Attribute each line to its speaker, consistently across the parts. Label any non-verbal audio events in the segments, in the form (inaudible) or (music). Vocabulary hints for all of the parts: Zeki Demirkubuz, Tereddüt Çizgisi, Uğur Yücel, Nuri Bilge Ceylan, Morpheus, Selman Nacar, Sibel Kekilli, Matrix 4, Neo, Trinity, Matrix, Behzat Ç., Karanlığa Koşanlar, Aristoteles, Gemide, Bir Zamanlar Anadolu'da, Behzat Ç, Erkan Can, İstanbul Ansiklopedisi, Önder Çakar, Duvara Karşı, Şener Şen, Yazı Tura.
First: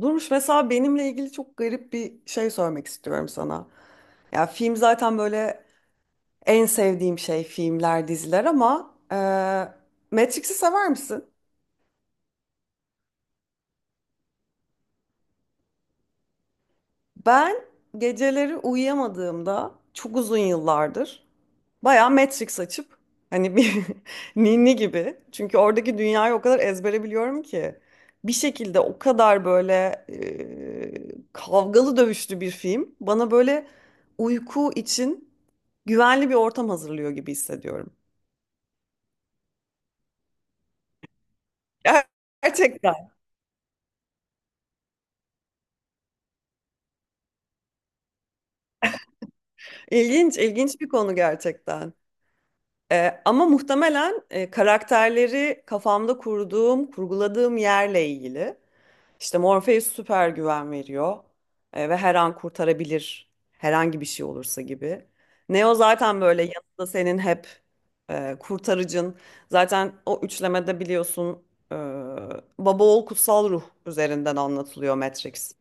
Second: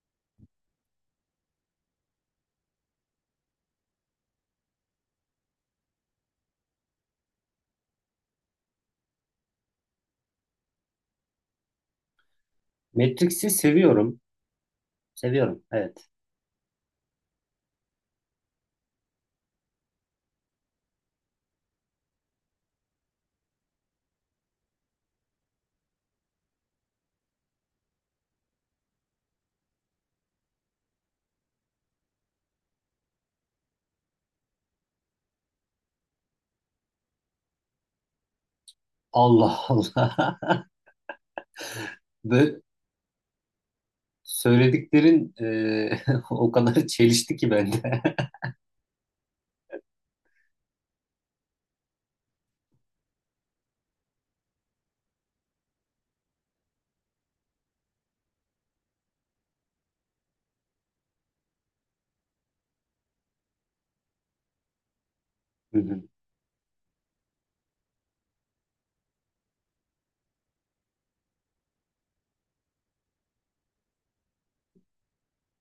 Speaker 1: Duruş mesela benimle ilgili çok garip bir şey sormak istiyorum sana. Ya film zaten böyle en sevdiğim şey filmler, diziler ama Matrix'i sever misin?
Speaker 2: Matrix'i seviyorum. Seviyorum. Evet.
Speaker 1: Ben geceleri uyuyamadığımda çok uzun yıllardır bayağı Matrix açıp hani bir (laughs) ninni gibi, çünkü oradaki dünyayı o kadar ezbere biliyorum ki bir şekilde o kadar böyle kavgalı dövüşlü bir film bana böyle uyku için güvenli bir ortam hazırlıyor gibi hissediyorum.
Speaker 2: Allah Allah.
Speaker 1: Ger-
Speaker 2: (laughs) Böyle
Speaker 1: Gerçekten.
Speaker 2: söylediklerin (laughs) o kadar çelişti ki bende. (laughs)
Speaker 1: İlginç, ilginç bir konu gerçekten. Ama muhtemelen karakterleri kafamda kurduğum, kurguladığım yerle ilgili. İşte Morpheus süper güven veriyor, ve her an kurtarabilir herhangi bir şey olursa gibi. Neo
Speaker 2: Hı hı.
Speaker 1: zaten böyle yanında senin hep kurtarıcın. Zaten o üçlemede biliyorsun, e, baba oğul kutsal ruh üzerinden anlatılıyor Matrix.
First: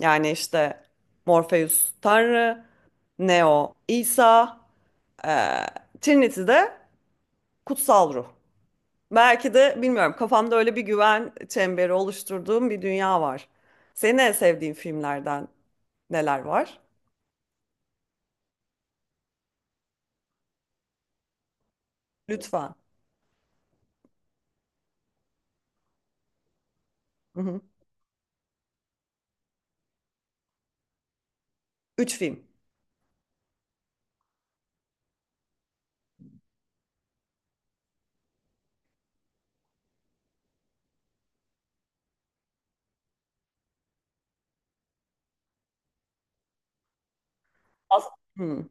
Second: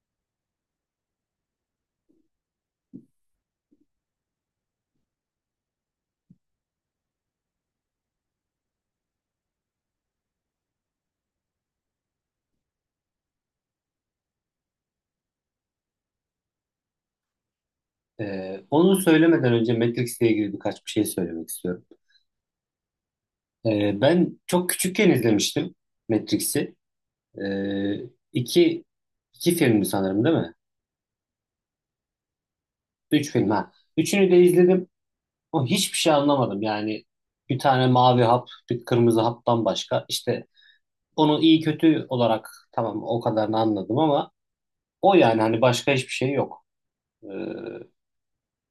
Speaker 1: Yani işte Morpheus Tanrı, Neo İsa, eee Trinity de kutsal ruh. Belki de bilmiyorum, kafamda öyle bir güven çemberi oluşturduğum bir dünya var. Senin en sevdiğin filmlerden neler var?
Speaker 2: Onu söylemeden önce Matrix'le ilgili birkaç bir şey söylemek istiyorum.
Speaker 1: Lütfen.
Speaker 2: Ben çok küçükken izlemiştim Matrix'i.
Speaker 1: Hı
Speaker 2: E,
Speaker 1: hı.
Speaker 2: iki, iki filmdi sanırım, değil mi?
Speaker 1: Üç film.
Speaker 2: Üç film ha. Üçünü de izledim. O hiçbir şey anlamadım. Yani bir tane mavi hap, bir kırmızı haptan başka. İşte onu iyi kötü olarak, tamam, o kadarını anladım, ama o yani hani başka hiçbir şey yok. Ee,
Speaker 1: As Hı.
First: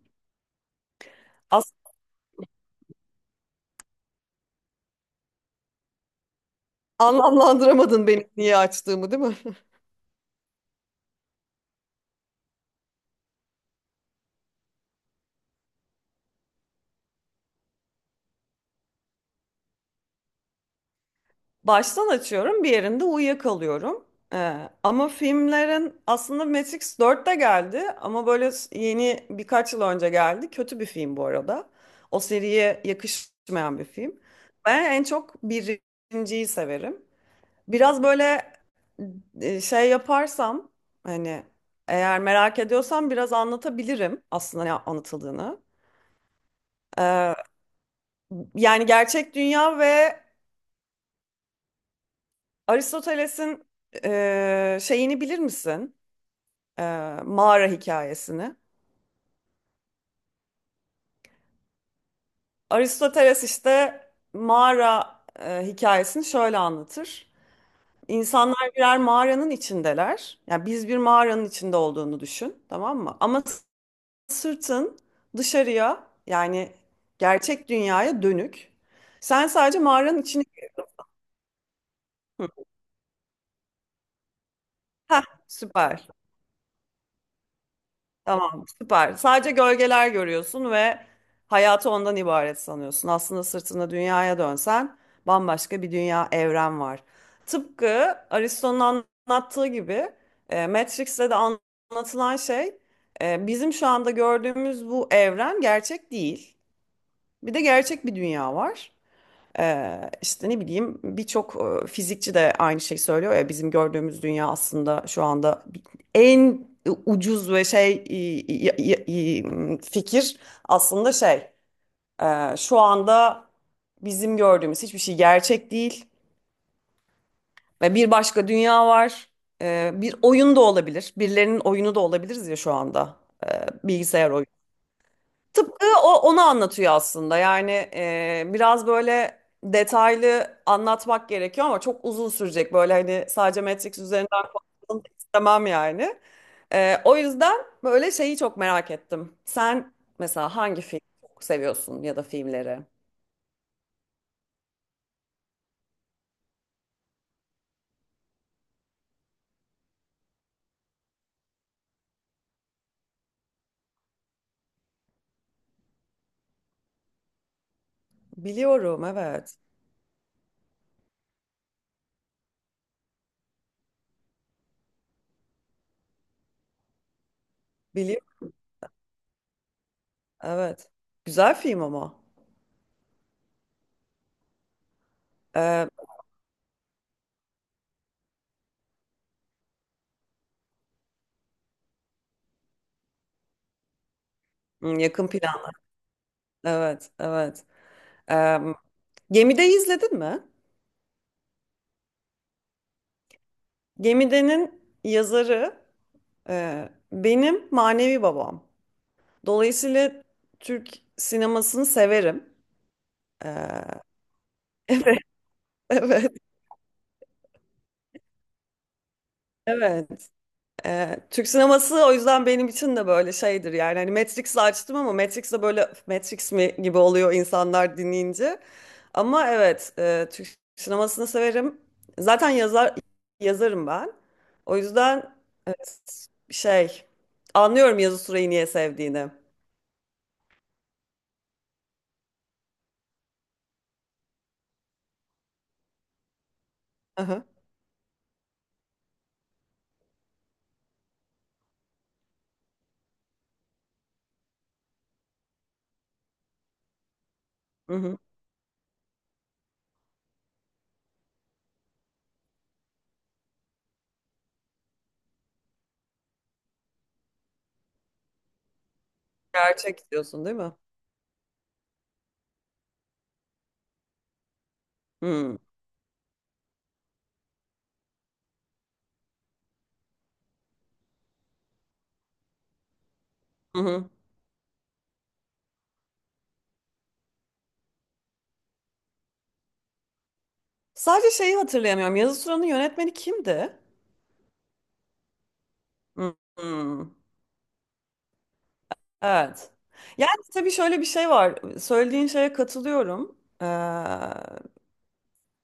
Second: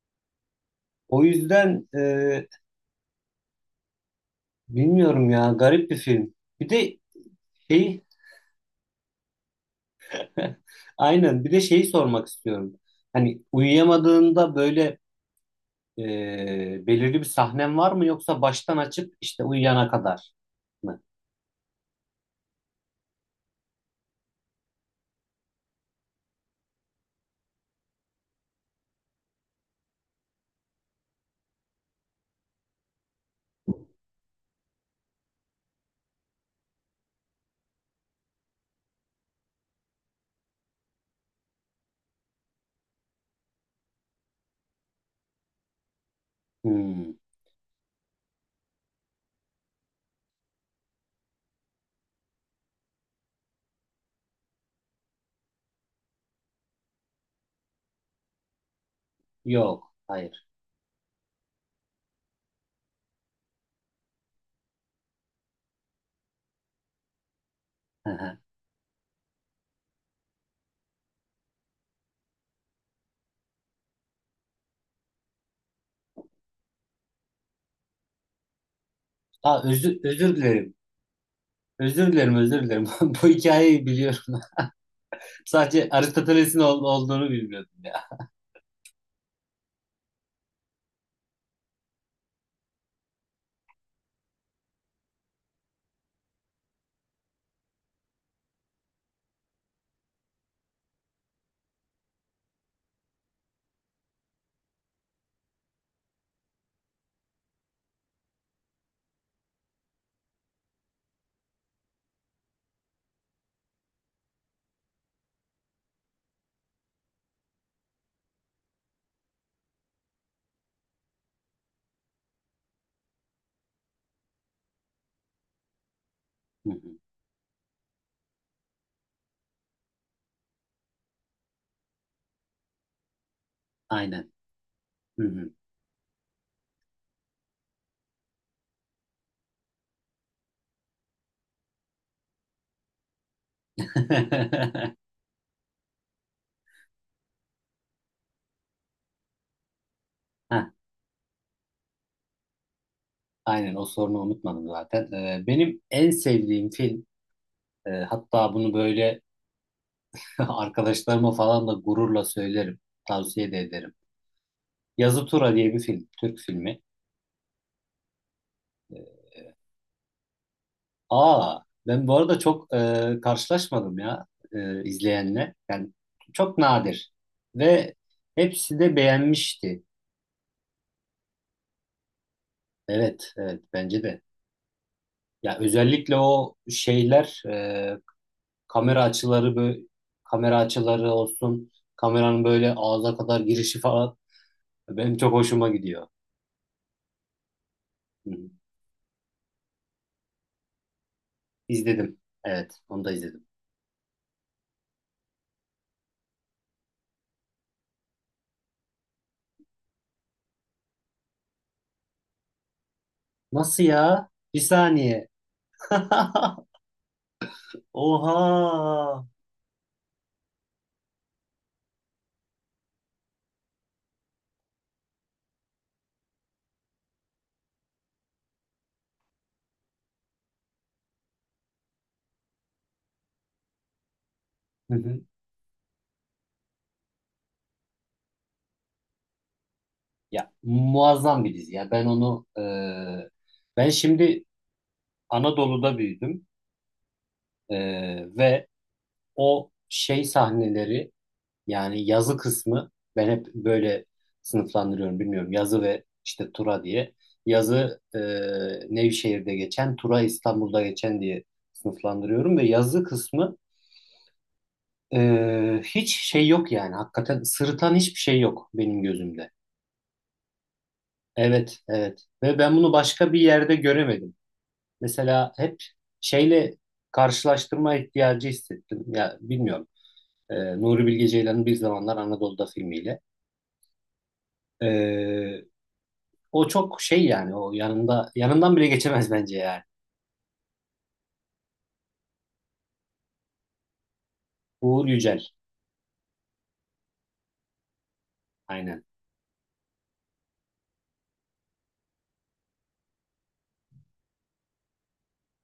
Speaker 2: O
Speaker 1: As
Speaker 2: yüzden bilmiyorum ya, garip bir film. Bir de şey
Speaker 1: Anlamlandıramadın benim niye açtığımı, değil mi? (laughs)
Speaker 2: (laughs) aynen, bir de şeyi sormak istiyorum. Hani uyuyamadığında böyle belirli bir sahnen var mı, yoksa baştan açıp işte uyuyana kadar mı?
Speaker 1: Baştan açıyorum, bir yerinde uyuyakalıyorum. Ama filmlerin aslında Matrix 4 de geldi, ama böyle yeni birkaç yıl önce geldi. Kötü bir film bu arada. O seriye yakışmayan bir film. Ben en çok birinciyi severim. Biraz böyle şey yaparsam, hani eğer merak ediyorsam biraz anlatabilirim aslında ne anlatıldığını.
Speaker 2: Hmm,
Speaker 1: Ee, Yani gerçek dünya ve Aristoteles'in şeyini bilir misin? e, Mağara hikayesini.
Speaker 2: yok, hayır.
Speaker 1: Aristoteles işte mağara hikayesini şöyle anlatır.
Speaker 2: Hı hı.
Speaker 1: İnsanlar birer mağaranın içindeler. Yani biz bir mağaranın içinde olduğunu düşün, tamam mı? Ama sırtın dışarıya, yani gerçek dünyaya dönük. Sen
Speaker 2: Aa,
Speaker 1: sadece mağaranın
Speaker 2: özür
Speaker 1: içine...
Speaker 2: dilerim. Özür dilerim. (laughs) Bu hikayeyi biliyorum.
Speaker 1: Heh,
Speaker 2: Sadece
Speaker 1: süper.
Speaker 2: Aristoteles'in olduğunu bilmiyordum ya.
Speaker 1: Tamam, süper. Sadece gölgeler görüyorsun ve hayatı ondan ibaret sanıyorsun. Aslında sırtında dünyaya dönsen bambaşka bir dünya, evren var. Tıpkı Aristo'nun anlattığı gibi, Matrix'te de anlatılan şey, bizim şu anda gördüğümüz bu evren gerçek değil. Bir de gerçek bir dünya var. İşte ne bileyim birçok fizikçi de aynı şeyi söylüyor ya, bizim gördüğümüz dünya aslında şu anda en ucuz ve şey fikir aslında şey, şu anda bizim gördüğümüz hiçbir şey gerçek değil
Speaker 2: Hı hı.
Speaker 1: ve bir başka dünya var. Bir oyun da olabilir, birilerinin oyunu da olabiliriz ya şu anda. Bilgisayar.
Speaker 2: Aynen. Hı hı.
Speaker 1: Tıpkı onu anlatıyor aslında. Yani biraz böyle detaylı anlatmak gerekiyor ama çok uzun sürecek. Böyle hani sadece Matrix üzerinden konuşalım da
Speaker 2: (laughs)
Speaker 1: istemem yani. O yüzden böyle şeyi çok merak ettim. Sen mesela
Speaker 2: Heh,
Speaker 1: hangi film çok seviyorsun ya da filmleri?
Speaker 2: aynen, o sorunu unutmadım zaten. Benim en sevdiğim film, hatta bunu böyle (laughs) arkadaşlarıma falan da gururla söylerim. Tavsiye de ederim. Yazı Tura diye bir film. Türk filmi.
Speaker 1: Biliyorum,
Speaker 2: Ee,
Speaker 1: evet.
Speaker 2: Aa, ben bu arada çok karşılaşmadım ya izleyenle. Yani çok nadir. Ve
Speaker 1: Biliyorum,
Speaker 2: hepsi de beğenmişti.
Speaker 1: evet. Güzel film ama.
Speaker 2: Evet, evet, bence de. Ya
Speaker 1: E,
Speaker 2: özellikle o şeyler, kamera açıları, böyle kamera açıları olsun, kameranın böyle ağza kadar girişi falan
Speaker 1: hmm,
Speaker 2: benim
Speaker 1: yakın
Speaker 2: çok
Speaker 1: plan.
Speaker 2: hoşuma gidiyor.
Speaker 1: Evet, evet.
Speaker 2: Hı hı.
Speaker 1: E, Gemide'yi izledin mi?
Speaker 2: İzledim. Evet, onu da izledim.
Speaker 1: Gemide'nin yazarı, benim manevi babam. Dolayısıyla Türk sinemasını severim. Ee,
Speaker 2: Nasıl ya? Bir
Speaker 1: (laughs)
Speaker 2: saniye.
Speaker 1: evet,
Speaker 2: (laughs) Oha.
Speaker 1: evet. Türk sineması o yüzden benim için de böyle şeydir yani. Hani Matrix'i açtım ama Matrix de böyle "Öf, Matrix mi" gibi oluyor insanlar dinleyince. Ama evet, Türk sinemasını severim. Zaten yazarım ben. O
Speaker 2: Hı hı.
Speaker 1: yüzden evet, şey, anlıyorum yazı süreyi niye sevdiğini.
Speaker 2: Ya muazzam bir dizi. Ya ben şimdi Anadolu'da büyüdüm.
Speaker 1: Hı.
Speaker 2: E, ve o şey sahneleri, yani yazı kısmı, ben hep böyle sınıflandırıyorum, bilmiyorum. Yazı ve işte Tura diye.
Speaker 1: Hı
Speaker 2: Yazı,
Speaker 1: hı.
Speaker 2: Nevşehir'de geçen; Tura, İstanbul'da geçen diye sınıflandırıyorum, ve yazı kısmı, hiç şey yok yani. Hakikaten sırıtan hiçbir şey yok benim gözümde.
Speaker 1: Gerçek diyorsun değil mi?
Speaker 2: Evet, evet. Ve ben bunu başka bir yerde göremedim. Mesela
Speaker 1: Hmm.
Speaker 2: hep şeyle karşılaştırma ihtiyacı hissettim. Ya bilmiyorum. E, Nuri Bilge Ceylan'ın Bir Zamanlar Anadolu'da filmiyle.
Speaker 1: Hı hı.
Speaker 2: Ee, O çok şey, yani o yanında, yanından bile geçemez bence yani.
Speaker 1: Sadece şeyi hatırlayamıyorum. Yazı Tura'nın yönetmeni kimdi?
Speaker 2: Uğur Yücel.
Speaker 1: Hmm, hmm.
Speaker 2: Aynen.
Speaker 1: Evet. Yani tabii şöyle bir şey var. Söylediğin şeye katılıyorum.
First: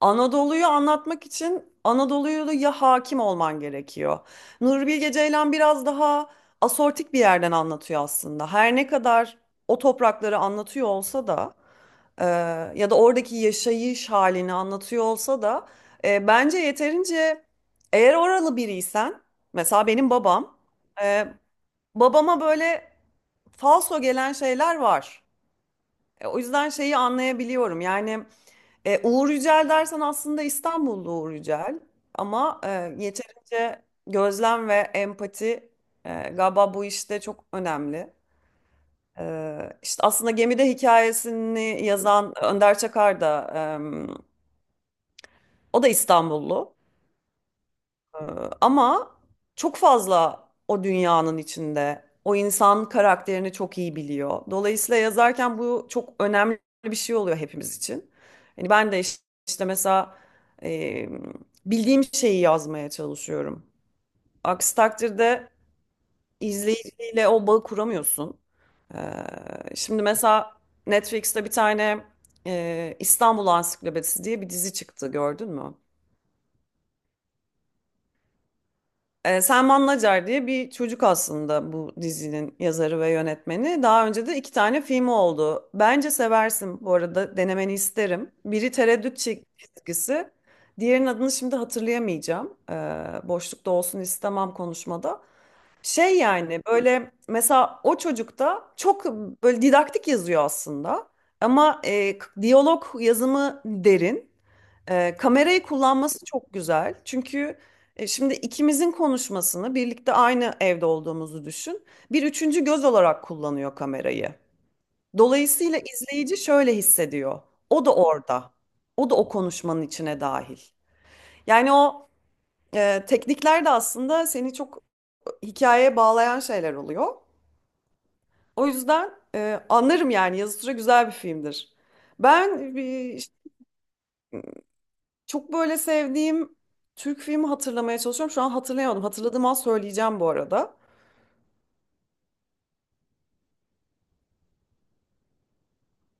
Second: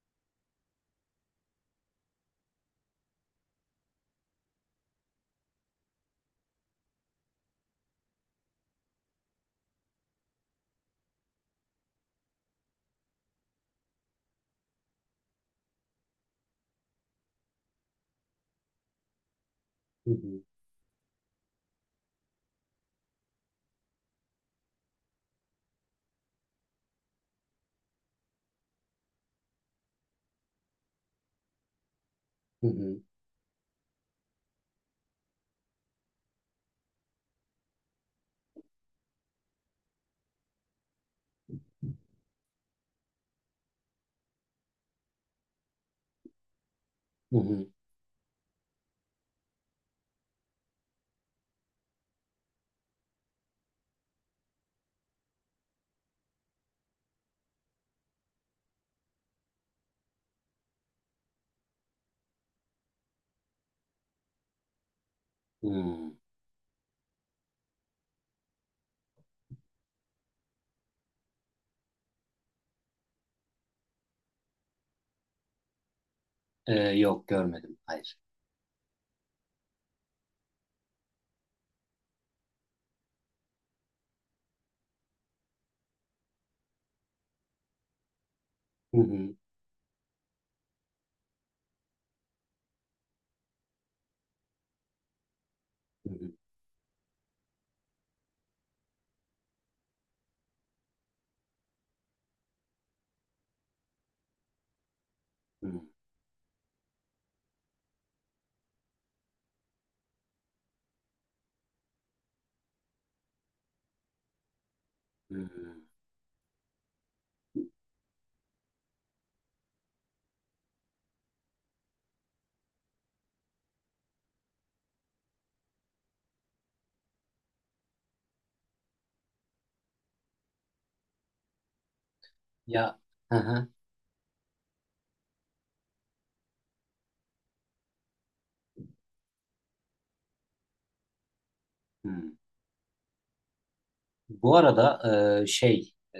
Speaker 1: Anadolu'yu anlatmak için Anadolu'ya hakim olman gerekiyor. Nuri Bilge Ceylan biraz daha asortik bir yerden anlatıyor aslında. Her ne kadar o toprakları anlatıyor olsa da, e, ya da oradaki yaşayış halini anlatıyor olsa da, bence yeterince, eğer oralı biriysen, mesela
Speaker 2: Hı
Speaker 1: benim
Speaker 2: hı.
Speaker 1: babam, e, babama böyle falso gelen şeyler var. O yüzden şeyi anlayabiliyorum yani, Uğur Yücel dersen aslında İstanbullu Uğur Yücel, ama
Speaker 2: Hı hı.
Speaker 1: yeterince gözlem ve empati, galiba bu işte çok önemli. İşte aslında Gemide hikayesini yazan Önder Çakar da, e, o da İstanbullu.
Speaker 2: Hı hı.
Speaker 1: Ee, Ama çok fazla o dünyanın içinde. O insan karakterini çok iyi biliyor. Dolayısıyla yazarken bu çok önemli bir şey oluyor hepimiz için. Hani ben de işte mesela e, bildiğim şeyi yazmaya çalışıyorum. Aksi takdirde
Speaker 2: Hı.
Speaker 1: izleyiciyle o bağı kuramıyorsun. Şimdi mesela Netflix'te bir tane İstanbul Ansiklopedisi diye bir dizi çıktı, gördün mü?
Speaker 2: Yok, görmedim. Hayır.
Speaker 1: Selman Nacar diye bir çocuk aslında bu dizinin yazarı ve yönetmeni. Daha önce de iki tane filmi oldu. Bence seversin, bu arada denemeni isterim. Biri
Speaker 2: Hı
Speaker 1: Tereddüt
Speaker 2: hı.
Speaker 1: Çizgisi. Diğerinin adını şimdi hatırlayamayacağım. Boşlukta olsun istemem konuşmada.
Speaker 2: Hı
Speaker 1: Şey
Speaker 2: hı.
Speaker 1: yani böyle mesela o çocukta çok böyle didaktik yazıyor aslında. Ama diyalog yazımı derin. Kamerayı
Speaker 2: Hı hı.
Speaker 1: kullanması çok güzel. Çünkü şimdi ikimizin konuşmasını birlikte aynı evde olduğumuzu düşün. Bir üçüncü göz olarak kullanıyor kamerayı.
Speaker 2: Hı.
Speaker 1: Dolayısıyla
Speaker 2: Hı.
Speaker 1: izleyici şöyle hissediyor. O da orada. O da o konuşmanın içine dahil. Yani o teknikler de aslında seni çok hikayeye bağlayan şeyler oluyor. O yüzden anlarım yani, yazı tura güzel bir filmdir. Ben
Speaker 2: Ya, hı hı.
Speaker 1: çok böyle sevdiğim Türk filmi hatırlamaya çalışıyorum. Şu an hatırlayamadım. Hatırladığım an söyleyeceğim bu arada.
Speaker 2: Hı. Bu arada, e, şey e,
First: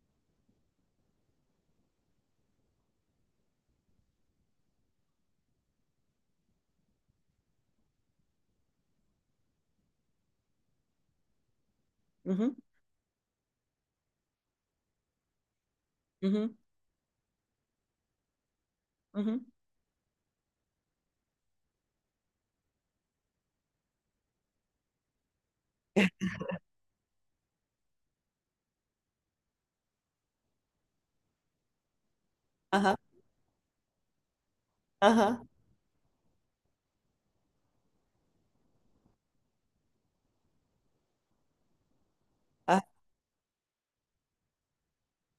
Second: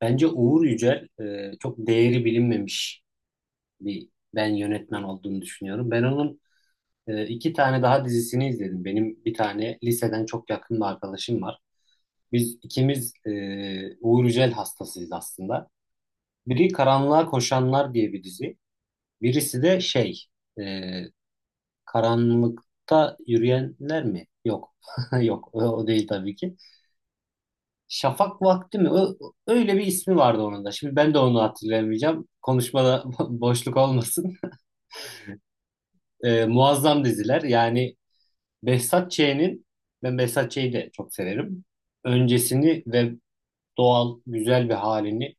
Speaker 2: bence Uğur Yücel, çok değeri bilinmemiş bir, ben yönetmen olduğunu düşünüyorum. Ben onun iki tane daha dizisini izledim. Benim bir tane liseden çok yakın bir arkadaşım var.
Speaker 1: Hı hı
Speaker 2: Biz ikimiz, Uğur Yücel hastasıyız aslında.
Speaker 1: hı hı.
Speaker 2: Biri Karanlığa Koşanlar diye bir dizi.
Speaker 1: Hı hı.
Speaker 2: Birisi de e, Karanlıkta Yürüyenler mi? Yok. (laughs) Yok, o, o değil tabii ki. Şafak Vakti mi? Öyle bir ismi vardı onun da. Şimdi ben de onu hatırlayamayacağım.
Speaker 1: Aha,
Speaker 2: Konuşmada (laughs) boşluk olmasın.
Speaker 1: aha.
Speaker 2: E, muazzam diziler. Yani Behzat Ç'nin, Behzat Ç'yi de çok severim. Öncesini
Speaker 1: Aha.
Speaker 2: ve doğal, güzel bir halini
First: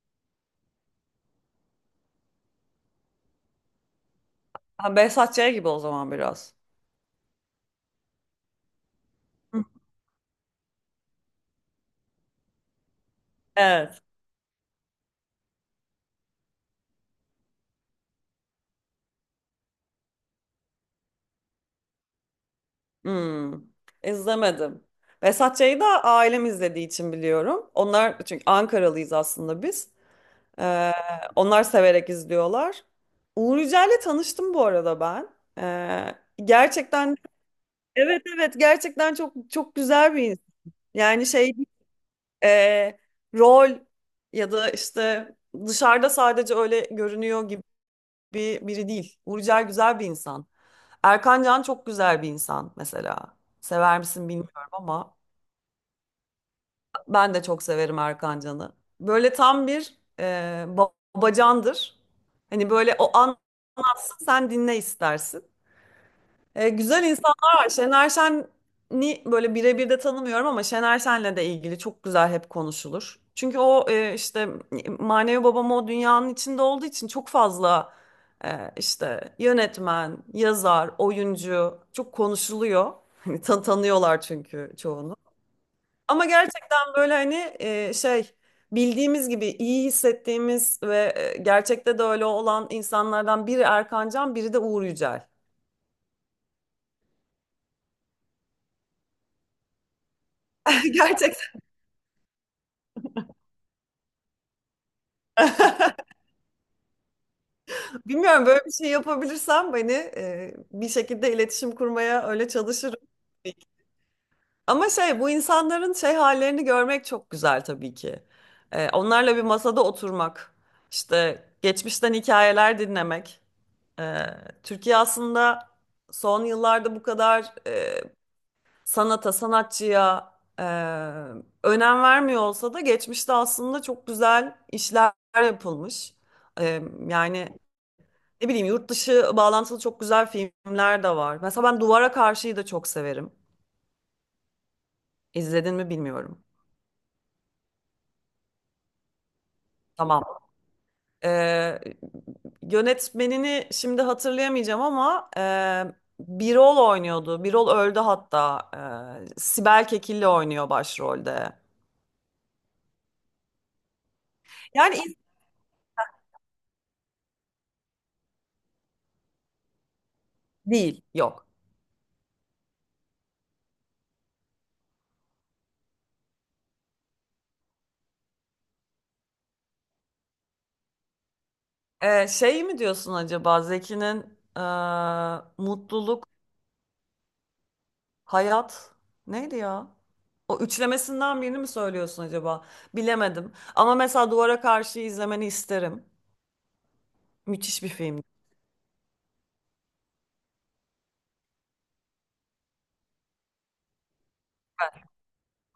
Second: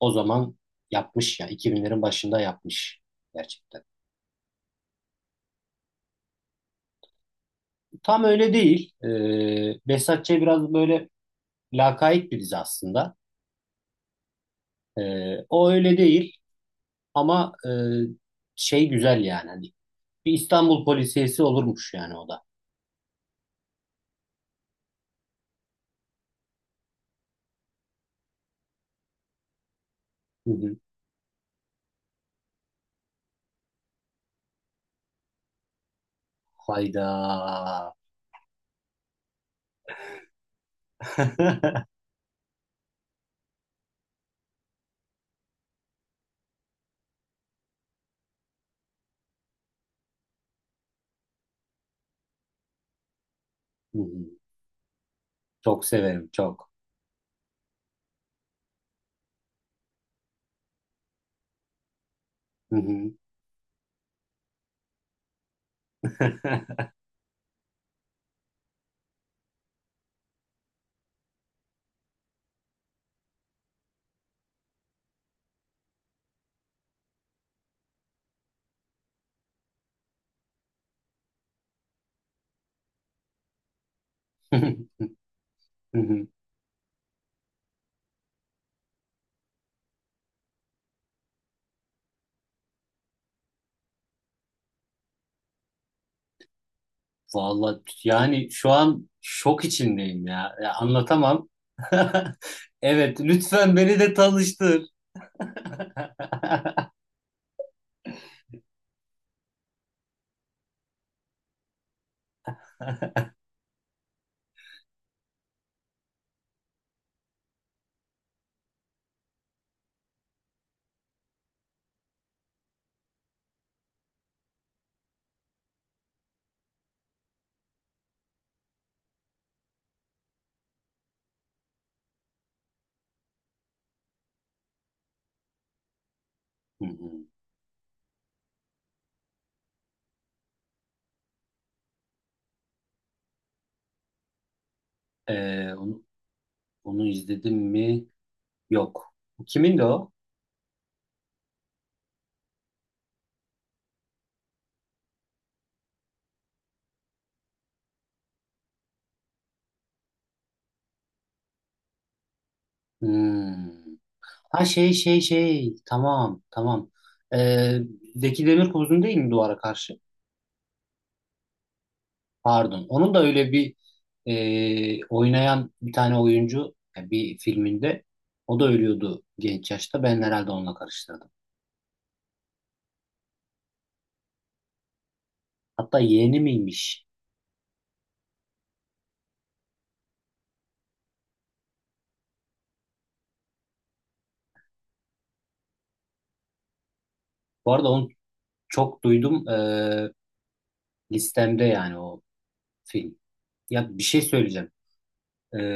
Speaker 2: o zaman yapmış ya. 2000'lerin başında yapmış gerçekten.
Speaker 1: Ha, Behzat Ç. gibi o zaman biraz.
Speaker 2: Tam öyle değil.
Speaker 1: Hı.
Speaker 2: Behzat Ç biraz böyle lakayt bir dizi aslında.
Speaker 1: Evet.
Speaker 2: O öyle değil ama, şey güzel yani. Hani bir İstanbul polisiyesi olurmuş yani o da.
Speaker 1: Hmm, izlemedim. Vesat Çay'ı da ailem izlediği için biliyorum. Onlar, çünkü Ankaralıyız aslında biz.
Speaker 2: Hı hı.
Speaker 1: Ee, Onlar severek izliyorlar. Uğur Yücel'le tanıştım bu arada ben.
Speaker 2: Hayda.
Speaker 1: Gerçekten, evet evet, gerçekten çok çok güzel bir insan.
Speaker 2: (laughs)
Speaker 1: Yani şey,
Speaker 2: Hı
Speaker 1: e, rol ya da işte dışarıda sadece öyle görünüyor gibi biri değil. Uğur Yücel güzel bir insan. Erkan Can çok güzel bir insan mesela. Sever
Speaker 2: hı.
Speaker 1: misin bilmiyorum ama.
Speaker 2: Çok severim, çok.
Speaker 1: Ben de çok severim Erkan Can'ı. Böyle tam bir e, babacandır. Hani böyle, o anlatsın sen dinle istersin. E, güzel insanlar var. Şener Şen'i böyle birebir de tanımıyorum ama Şener Şen'le de ilgili çok güzel hep konuşulur. Çünkü o, işte manevi babam o dünyanın içinde olduğu için çok fazla işte yönetmen, yazar, oyuncu çok konuşuluyor. (laughs) Hani tanıyorlar çünkü
Speaker 2: Hı
Speaker 1: çoğunu. Ama
Speaker 2: hı. (laughs)
Speaker 1: gerçekten böyle hani şey, bildiğimiz gibi iyi hissettiğimiz ve gerçekte de öyle olan insanlardan biri Erkan Can, biri de Uğur Yücel.
Speaker 2: Vallahi yani şu an şok içindeyim ya. Ya
Speaker 1: (laughs)
Speaker 2: anlatamam.
Speaker 1: Gerçekten.
Speaker 2: (laughs) Evet, lütfen beni de tanıştır.
Speaker 1: (laughs) Bilmiyorum, böyle bir şey yapabilirsem beni bir şekilde iletişim kurmaya öyle çalışırım. Ama şey, bu insanların şey hallerini görmek çok güzel tabii ki. Onlarla bir masada oturmak, işte geçmişten hikayeler dinlemek. E, Türkiye aslında son yıllarda bu kadar sanata, sanatçıya e, önem vermiyor olsa da geçmişte aslında çok güzel işler yapılmış. E,
Speaker 2: Hı hı.
Speaker 1: Yani ne bileyim, yurt dışı bağlantılı çok güzel filmler de var. Mesela ben Duvara Karşı'yı da çok severim.
Speaker 2: Ee,
Speaker 1: İzledin mi
Speaker 2: onu,
Speaker 1: bilmiyorum.
Speaker 2: onu izledim mi? Yok. Kimin de o?
Speaker 1: Tamam. E, Yönetmenini şimdi hatırlayamayacağım ama Birol oynuyordu. Birol öldü hatta. Sibel Kekilli oynuyor başrolde.
Speaker 2: Hmm. Ha,
Speaker 1: Yani
Speaker 2: şey. Tamam, tamam. Ee, Zeki Demirkubuz'un değil mi Duvara Karşı?
Speaker 1: değil, yok.
Speaker 2: Pardon. Onun da öyle bir, oynayan bir tane oyuncu, yani bir filminde o da ölüyordu genç yaşta. Ben herhalde onunla karıştırdım.
Speaker 1: Şey mi diyorsun acaba, Zeki'nin e,
Speaker 2: Hatta
Speaker 1: mutluluk,
Speaker 2: yeğeni miymiş?
Speaker 1: hayat neydi ya? O üçlemesinden birini mi söylüyorsun acaba? Bilemedim. Ama mesela Duvara Karşı izlemeni isterim.
Speaker 2: Bu
Speaker 1: Müthiş bir
Speaker 2: arada onu
Speaker 1: film.
Speaker 2: çok duydum, listemde yani o film. Ya bir şey söyleyeceğim.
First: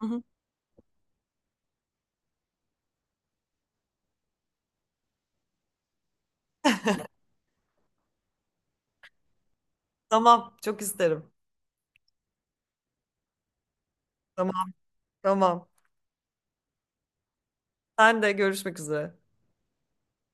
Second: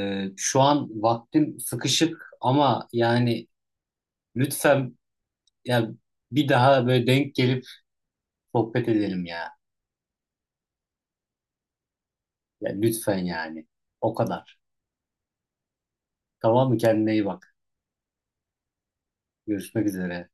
Speaker 1: Hı hı.
Speaker 2: Şu an vaktim sıkışık ama yani lütfen, ya, bir daha böyle denk gelip sohbet edelim ya.
Speaker 1: Tamam, çok isterim.
Speaker 2: Ya lütfen yani. O kadar.
Speaker 1: Tamam, tamam.
Speaker 2: Tamam mı? Kendine iyi bak.
Speaker 1: Sen de görüşmek üzere.
Speaker 2: Görüşmek üzere.